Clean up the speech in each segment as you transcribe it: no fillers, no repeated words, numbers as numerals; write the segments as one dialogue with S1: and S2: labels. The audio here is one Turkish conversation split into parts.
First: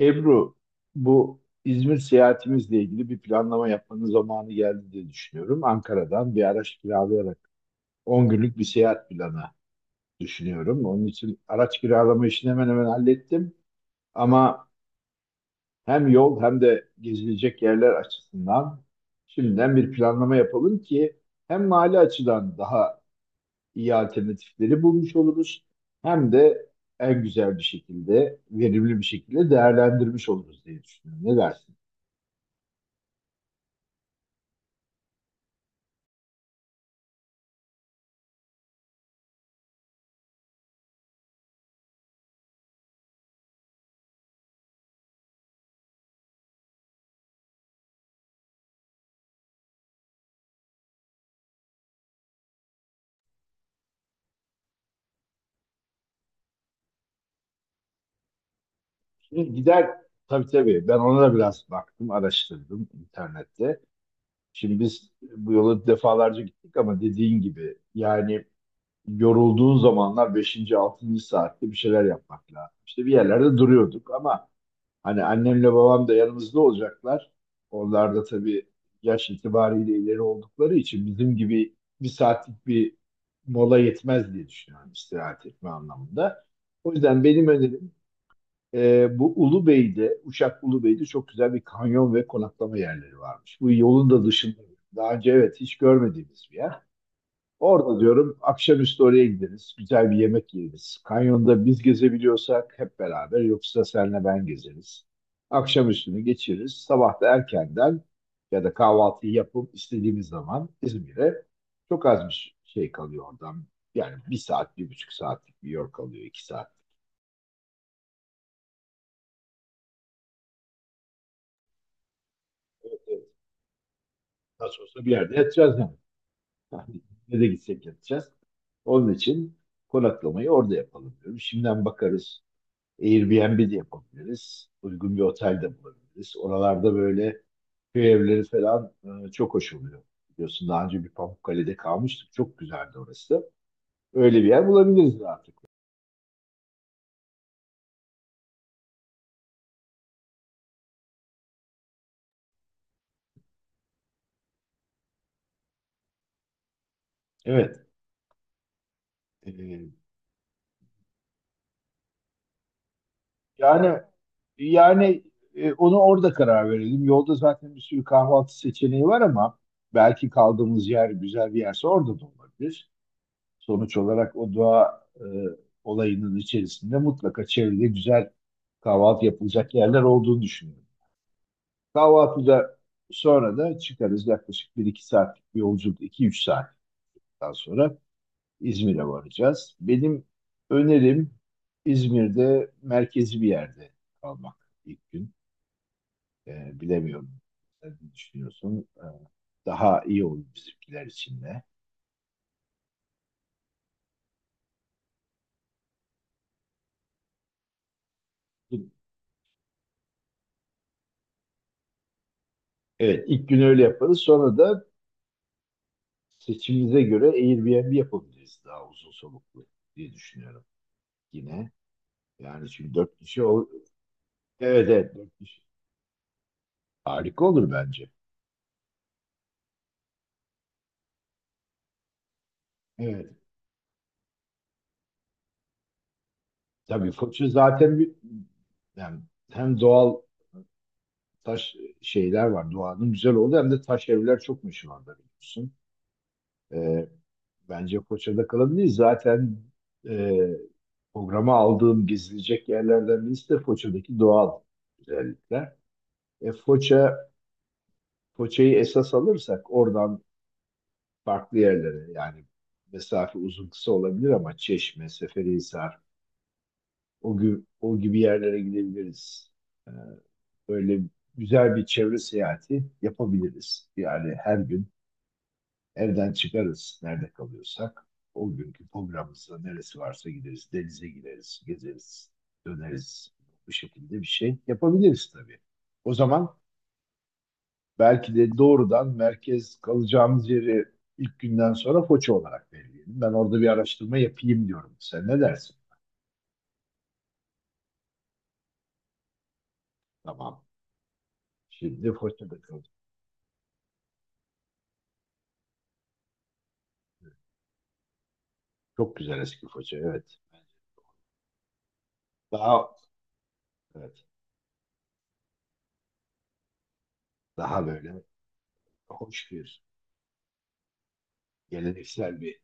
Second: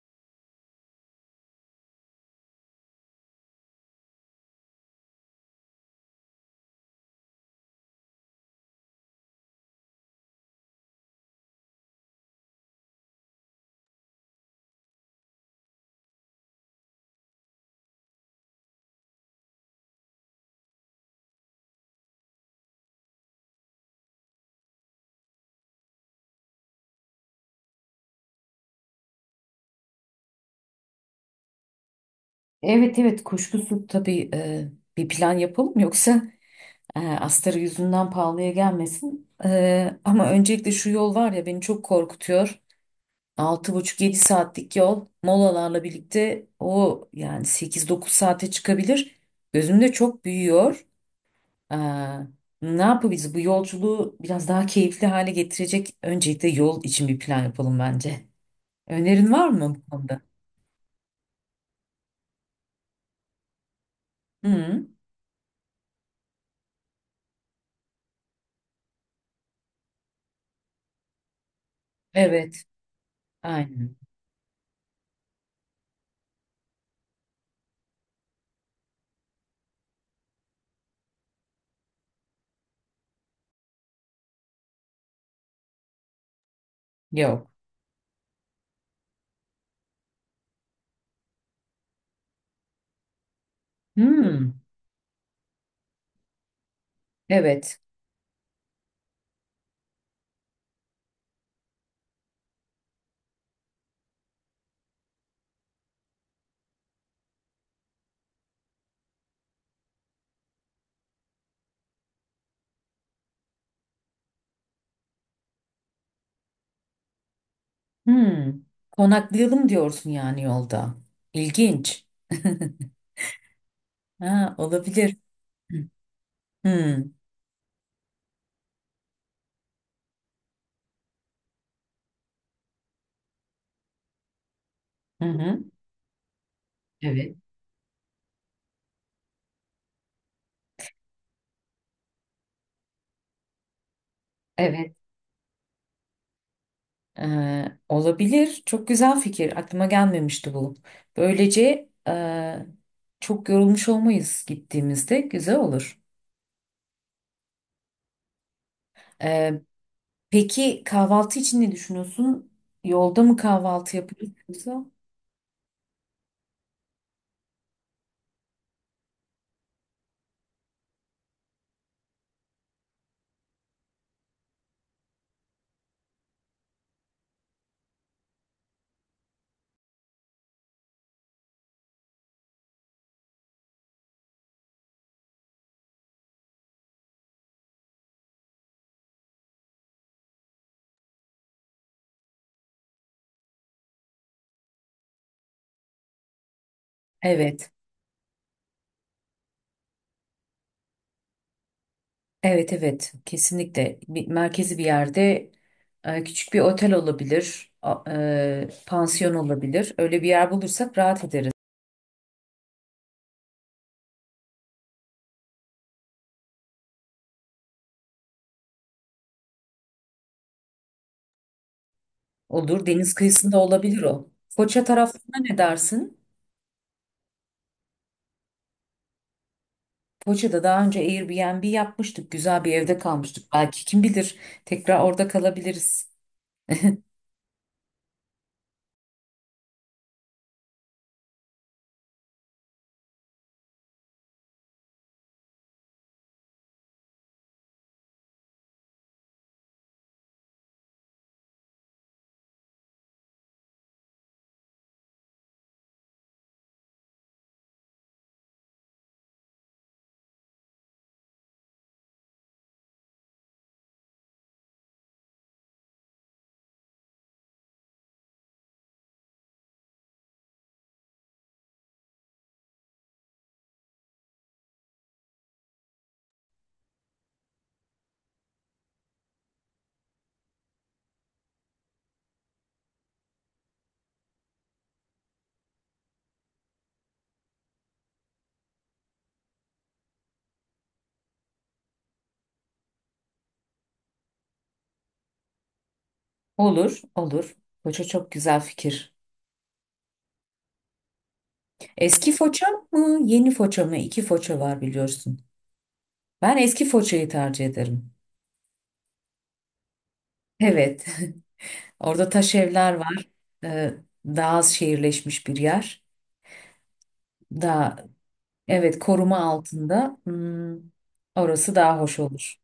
S1: Ebru, bu İzmir seyahatimizle ilgili bir planlama yapmanın zamanı geldi diye düşünüyorum. Ankara'dan bir araç kiralayarak 10 günlük bir seyahat planı düşünüyorum. Onun için araç kiralama işini hemen hemen hallettim. Ama hem yol hem de gezilecek yerler açısından şimdiden bir planlama yapalım ki hem mali açıdan daha iyi alternatifleri bulmuş oluruz hem de en güzel bir şekilde, verimli bir şekilde değerlendirmiş oluruz diye düşünüyorum. Ne dersin?
S2: Evet evet kuşkusuz tabii bir plan yapalım yoksa astarı yüzünden pahalıya gelmesin. Ama öncelikle şu yol var ya beni çok korkutuyor. 6,5-7 saatlik yol molalarla birlikte o yani 8-9 saate çıkabilir. Gözümde çok büyüyor. E, ne yapabiliriz? Bu yolculuğu biraz daha keyifli hale getirecek öncelikle yol için bir plan yapalım bence. Önerin var
S1: Şimdi
S2: mı bu konuda?
S1: tabii tabii ben ona da biraz baktım, araştırdım internette. Şimdi
S2: Hı,
S1: biz bu yola defalarca gittik ama dediğin gibi yani yorulduğun zamanlar beşinci altıncı saatte bir şeyler yapmak
S2: evet,
S1: lazım. İşte bir yerlerde
S2: aynen,
S1: duruyorduk ama hani annemle babam da yanımızda olacaklar. Onlar da tabii yaş itibariyle ileri oldukları için bizim gibi bir saatlik bir mola yetmez diye düşünüyorum istirahat etme anlamında. O yüzden
S2: yok.
S1: benim önerim, bu Ulubey'de, Uşak Ulubey'de çok güzel bir kanyon ve konaklama yerleri varmış. Bu yolun da
S2: Hı.
S1: dışında. Daha önce, evet, hiç görmediğimiz bir yer.
S2: Evet.
S1: Orada diyorum akşamüstü oraya gideriz. Güzel bir yemek yeriz. Kanyonda biz gezebiliyorsak hep beraber, yoksa senle ben gezeriz. Akşamüstünü geçiririz. Sabah da erkenden ya da kahvaltıyı yapıp istediğimiz zaman İzmir'e, çok az bir şey kalıyor oradan. Yani bir saat, 1,5 saatlik bir yol kalıyor, 2 saat.
S2: Hmm. Konaklayalım diyorsun yani yolda. İlginç.
S1: Evet, evet.
S2: Ha,
S1: Nasıl olsa bir
S2: olabilir.
S1: yerde yatacağız
S2: Hmm.
S1: yani. Yani ne de gitsek yatacağız. Onun için konaklamayı orada yapalım diyorum. Şimdiden bakarız. Airbnb de yapabiliriz. Uygun bir
S2: Hı hı.
S1: otel de bulabiliriz. Oralarda
S2: Evet.
S1: böyle köy evleri falan çok hoş oluyor. Biliyorsun daha önce bir Pamukkale'de kalmıştık. Çok güzeldi orası da. Öyle bir yer
S2: Evet.
S1: bulabiliriz artık.
S2: Olabilir. Çok güzel fikir. Aklıma gelmemişti bu. Böylece çok yorulmuş olmayız gittiğimizde. Güzel olur.
S1: Evet.
S2: Ee,
S1: E,
S2: peki kahvaltı için ne düşünüyorsun? Yolda mı kahvaltı
S1: yani
S2: yapıyoruz yoksa?
S1: yani Onu orada karar verelim. Yolda zaten bir sürü kahvaltı seçeneği var ama belki kaldığımız yer güzel bir yerse orada da olabilir. Sonuç olarak o doğa olayının içerisinde mutlaka çevrede güzel kahvaltı yapılacak yerler olduğunu düşünüyorum. Kahvaltıda sonra da çıkarız, yaklaşık 1-2 saatlik bir yolculuk, 2-3 saatten sonra İzmir'e varacağız. Benim önerim İzmir'de merkezi bir yerde kalmak ilk gün. Bilemiyorum,
S2: Evet.
S1: sen ne düşünüyorsun. Daha iyi olur bizimkiler için de.
S2: Evet evet kesinlikle merkezi bir yerde küçük bir otel olabilir, pansiyon olabilir. Öyle bir yer bulursak rahat ederiz.
S1: Evet, ilk gün öyle yaparız. Sonra da seçimimize göre Airbnb yapabiliriz daha uzun soluklu diye düşünüyorum yine. Yani
S2: Olur,
S1: çünkü
S2: deniz
S1: dört kişi
S2: kıyısında
S1: o,
S2: olabilir o. Foça
S1: evet evet,
S2: tarafına
S1: dört
S2: ne
S1: kişi.
S2: dersin?
S1: Harika olur bence.
S2: Foça'da daha önce Airbnb yapmıştık. Güzel bir evde
S1: Evet.
S2: kalmıştık. Belki kim bilir tekrar orada kalabiliriz.
S1: Tabii Foç'u zaten bir, yani hem doğal taş şeyler var. Doğanın güzel oldu, hem de taş evler çok meşhur orada biliyorsun. Ee, Bence Foça'da kalabiliriz. Zaten e, programa aldığım gezilecek yerlerden birisi de Foça'daki doğal güzellikler. E, Foça Foça'yı esas alırsak oradan farklı yerlere, yani mesafe uzun kısa olabilir ama Çeşme, Seferihisar, o gibi, o gibi yerlere gidebiliriz. Ee, Öyle güzel bir çevre seyahati yapabiliriz. Yani her gün evden çıkarız nerede kalıyorsak. O günkü programımızda neresi varsa gideriz, denize gireriz, gezeriz, döneriz. Bu şekilde bir şey yapabiliriz tabii. O zaman belki de doğrudan merkez kalacağımız yeri, ilk günden sonra Foça olarak belirleyelim. Ben orada bir araştırma yapayım diyorum. Sen ne dersin?
S2: Olur olur. Foça çok güzel fikir.
S1: Tamam. Şimdi
S2: Eski
S1: Foça'da
S2: Foça
S1: kalacağız.
S2: mı yeni Foça mı? İki Foça var biliyorsun. Ben eski Foça'yı tercih ederim.
S1: Çok güzel eski Foça, evet.
S2: Evet. Orada taş
S1: Daha,
S2: evler var. Ee,
S1: evet,
S2: daha az şehirleşmiş bir yer.
S1: daha
S2: Daha,
S1: böyle
S2: evet, koruma
S1: hoş bir,
S2: altında. Orası daha hoş
S1: geleneksel
S2: olur.
S1: bir.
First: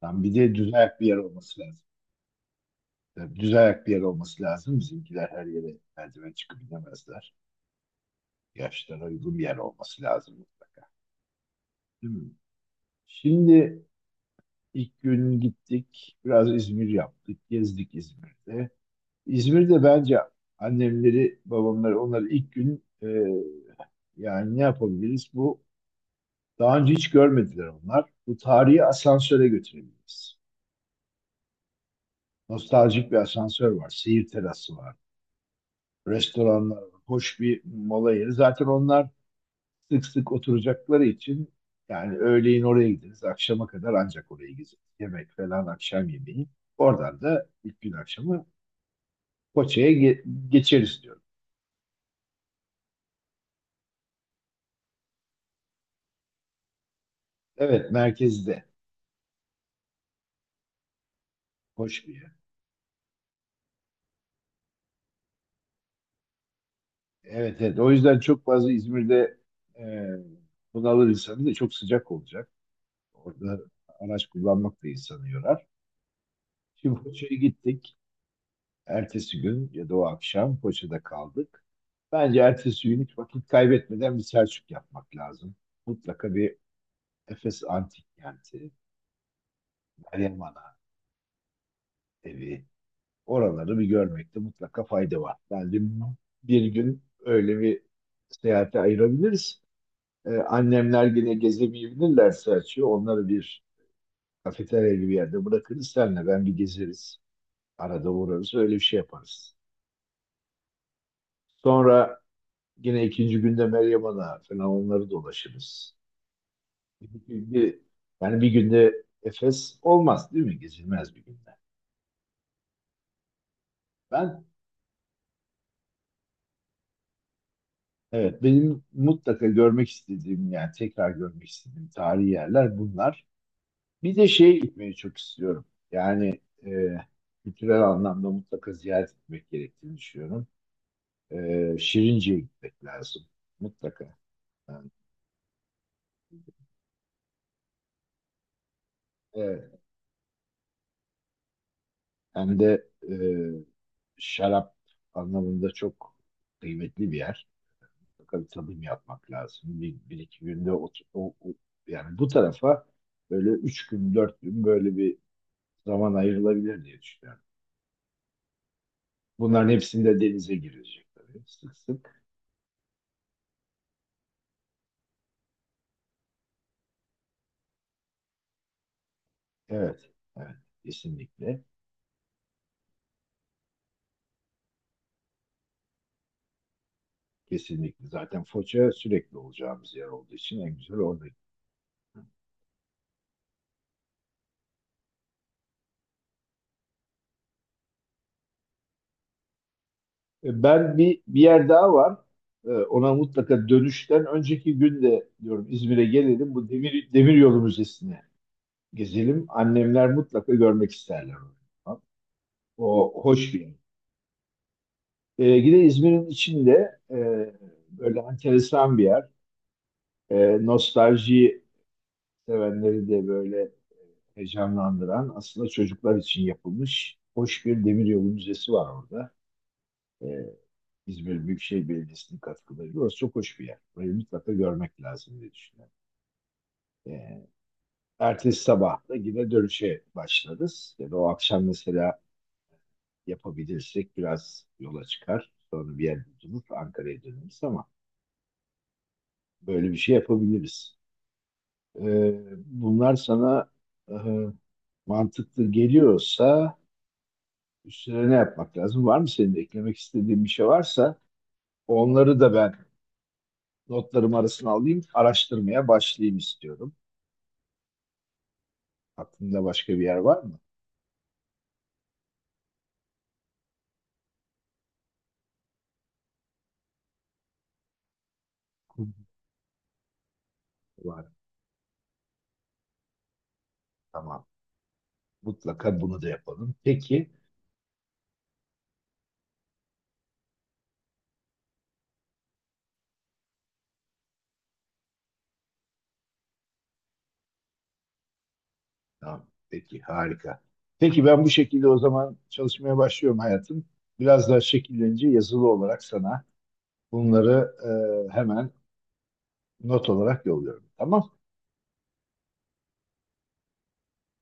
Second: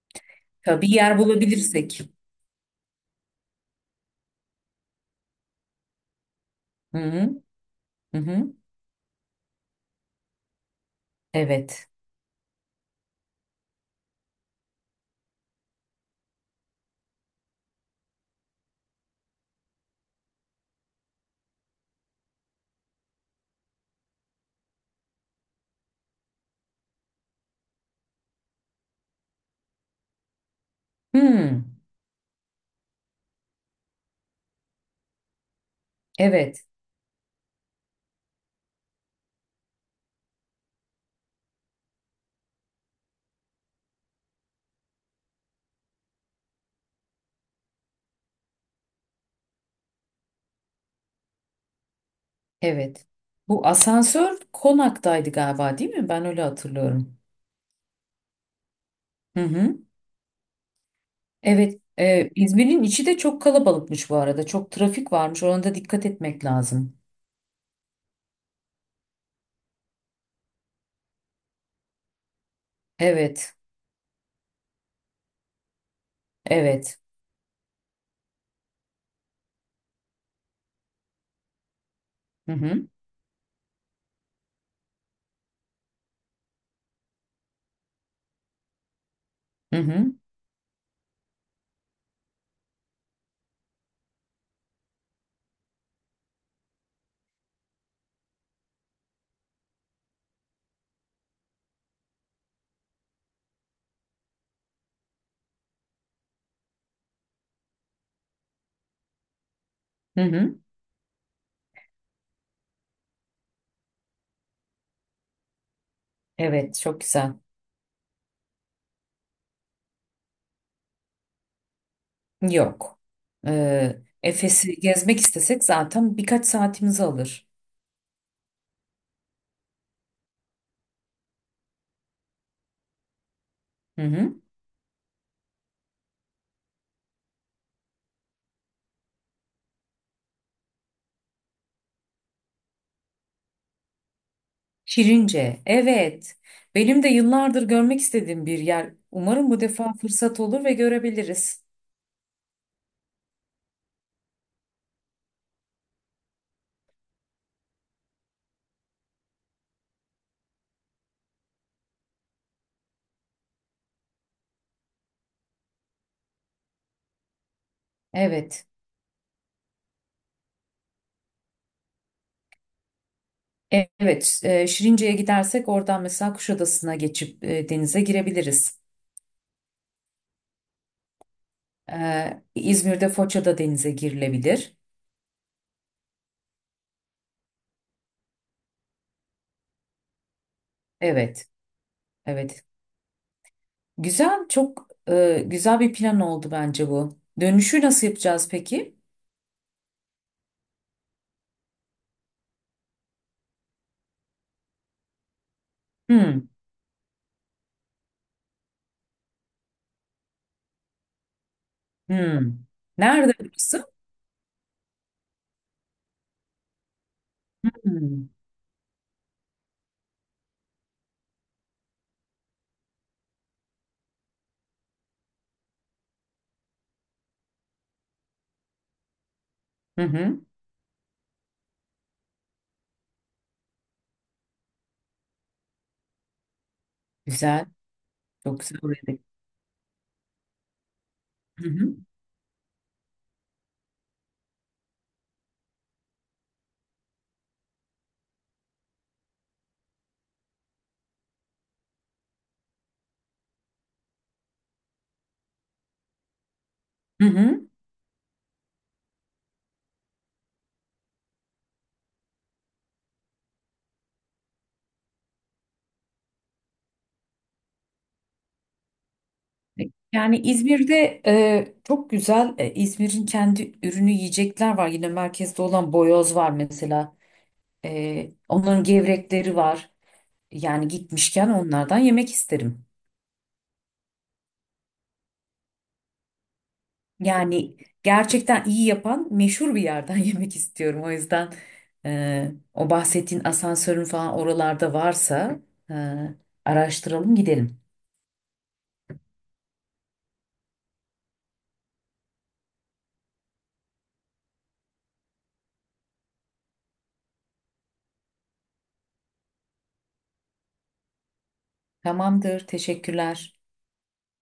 S1: Tam bir de düz
S2: Tabii
S1: ayak bir yer
S2: yer
S1: olması lazım.
S2: bulabilirsek.
S1: Tabii düz ayak bir yer olması lazım. Bizimkiler her yere merdiven çıkıp
S2: Hı
S1: inemezler.
S2: hı, hı hı.
S1: Yaşlara uygun bir yer olması lazım mutlaka.
S2: Evet.
S1: Değil mi? Şimdi İlk gün gittik, biraz İzmir yaptık, gezdik İzmir'de. İzmir'de bence annemleri, babamları, onları ilk gün, yani ne yapabiliriz? Bu daha önce hiç görmediler onlar. Bu tarihi asansöre götürebiliriz.
S2: Hmm,
S1: Nostaljik bir asansör var, seyir terası var,
S2: evet,
S1: restoranlar var, hoş bir mola yeri. Zaten onlar sık sık oturacakları için, yani öğleyin oraya gideriz, akşama kadar ancak oraya gezeriz. Yemek falan, akşam yemeği. Oradan da ilk gün akşamı Foça'ya geçeriz diyorum.
S2: evet. Bu asansör konaktaydı galiba değil mi? Ben öyle hatırlıyorum.
S1: Evet, merkezde.
S2: Hı hı. Evet.
S1: Hoş bir yer.
S2: İzmir'in içi de çok kalabalıkmış bu arada. Çok trafik varmış. Ona da dikkat etmek lazım.
S1: Evet, evet. O yüzden çok fazla İzmir'de, e, bunalır insanı, da çok sıcak olacak.
S2: Evet.
S1: Orada araç kullanmak da insanı yorar.
S2: Evet.
S1: Şimdi Foça'ya gittik. Ertesi gün ya da o akşam Foça'da kaldık. Bence
S2: Hı hı.
S1: ertesi gün hiç vakit kaybetmeden bir Selçuk yapmak lazım. Mutlaka bir Efes Antik Kenti,
S2: Hı hı.
S1: Meryem Ana evi. Oraları bir görmekte mutlaka fayda var. Bence bir gün öyle bir seyahate ayırabiliriz. Annemler yine gezemeyebilirlerse açıyor. Onları bir kafeterya gibi yerde bırakırız. Senle ben bir gezeriz. Arada uğrarız. Öyle bir şey yaparız.
S2: Hı hı.
S1: Sonra yine ikinci günde Meryem Ana falan onları dolaşırız.
S2: Evet, çok güzel.
S1: Bir, bir- Yani bir günde Efes olmaz değil mi? Gezilmez bir günde.
S2: Yok. Ee,
S1: Ben
S2: Efes'i gezmek istesek zaten birkaç saatimizi alır.
S1: Evet, benim mutlaka görmek istediğim, yani tekrar görmek istediğim tarihi yerler bunlar.
S2: Hı
S1: Bir de
S2: hı.
S1: şeye gitmeyi çok istiyorum. Yani e, kültürel anlamda mutlaka ziyaret etmek gerektiğini düşünüyorum. Şirince'ye gitmek lazım mutlaka. Yani,
S2: Şirince, evet. Benim de yıllardır görmek istediğim bir yer. Umarım bu
S1: evet,
S2: defa fırsat olur ve görebiliriz.
S1: hem de şarap anlamında çok kıymetli bir yer. Mutlaka bir tadım yapmak lazım. Bir iki günde yani bu tarafa böyle üç gün dört gün böyle bir zaman ayrılabilir diye düşünüyorum.
S2: Evet.
S1: Bunların hepsinde denize girecek tabii sık sık.
S2: Evet, Şirince'ye gidersek oradan mesela Kuşadası'na geçip denize girebiliriz.
S1: Evet, evet, kesinlikle.
S2: İzmir'de Foça'da denize girilebilir.
S1: Kesinlikle. Zaten Foça sürekli olacağımız yer olduğu için en güzel orada.
S2: Evet, evet. Güzel, çok güzel bir plan oldu bence bu. Dönüşü nasıl yapacağız peki?
S1: Ben bir, bir yer daha var. Ona mutlaka dönüşten önceki gün de diyorum İzmir'e
S2: Hmm,
S1: gelelim. Bu Demiryolu Müzesi'ne gezelim. Annemler mutlaka görmek isterler onu. Tamam.
S2: hmm.
S1: O
S2: Nerede
S1: hoş bir yer.
S2: burası?
S1: Yine İzmir'in içinde, böyle
S2: Hmm.
S1: enteresan bir yer, nostalji sevenleri de böyle heyecanlandıran, aslında çocuklar için yapılmış hoş bir demiryolu müzesi var orada.
S2: Hı
S1: Ee,
S2: hı.
S1: İzmir Büyükşehir Belediyesi'nin katkılarıyla. Orası çok hoş bir yer. Burayı mutlaka görmek lazım diye düşünüyorum. Ee,
S2: Güzel. Çok
S1: Ertesi
S2: güzel
S1: sabah da
S2: orada.
S1: yine dönüşe başlarız. Ya da o akşam
S2: Hı hı.
S1: mesela yapabilirsek biraz yola çıkar. Sonra bir yer bulup Ankara'ya döneriz ama böyle bir şey yapabiliriz. Ee, Bunlar sana, e, mantıklı geliyorsa
S2: Hı hı.
S1: üstüne ne yapmak lazım? Var mı, senin de eklemek istediğin bir şey varsa onları da ben notlarım arasına alayım, araştırmaya başlayayım istiyorum. Aklında başka bir yer
S2: Yani
S1: var mı?
S2: İzmir'de çok güzel İzmir'in kendi ürünü yiyecekler var. Yine merkezde olan boyoz var mesela. Onların
S1: Hı hı.
S2: gevrekleri var. Yani
S1: Var.
S2: gitmişken onlardan yemek isterim.
S1: Tamam. Mutlaka bunu da yapalım. Peki.
S2: Yani gerçekten iyi yapan meşhur bir yerden yemek istiyorum. O yüzden o bahsettiğin asansörün falan oralarda varsa e, araştıralım gidelim.
S1: Tamam. Peki. Harika. Peki ben bu şekilde o zaman çalışmaya başlıyorum hayatım. Biraz daha şekillenince yazılı olarak sana bunları, hemen not olarak yolluyorum. Tamam.
S2: Tamamdır. Teşekkürler.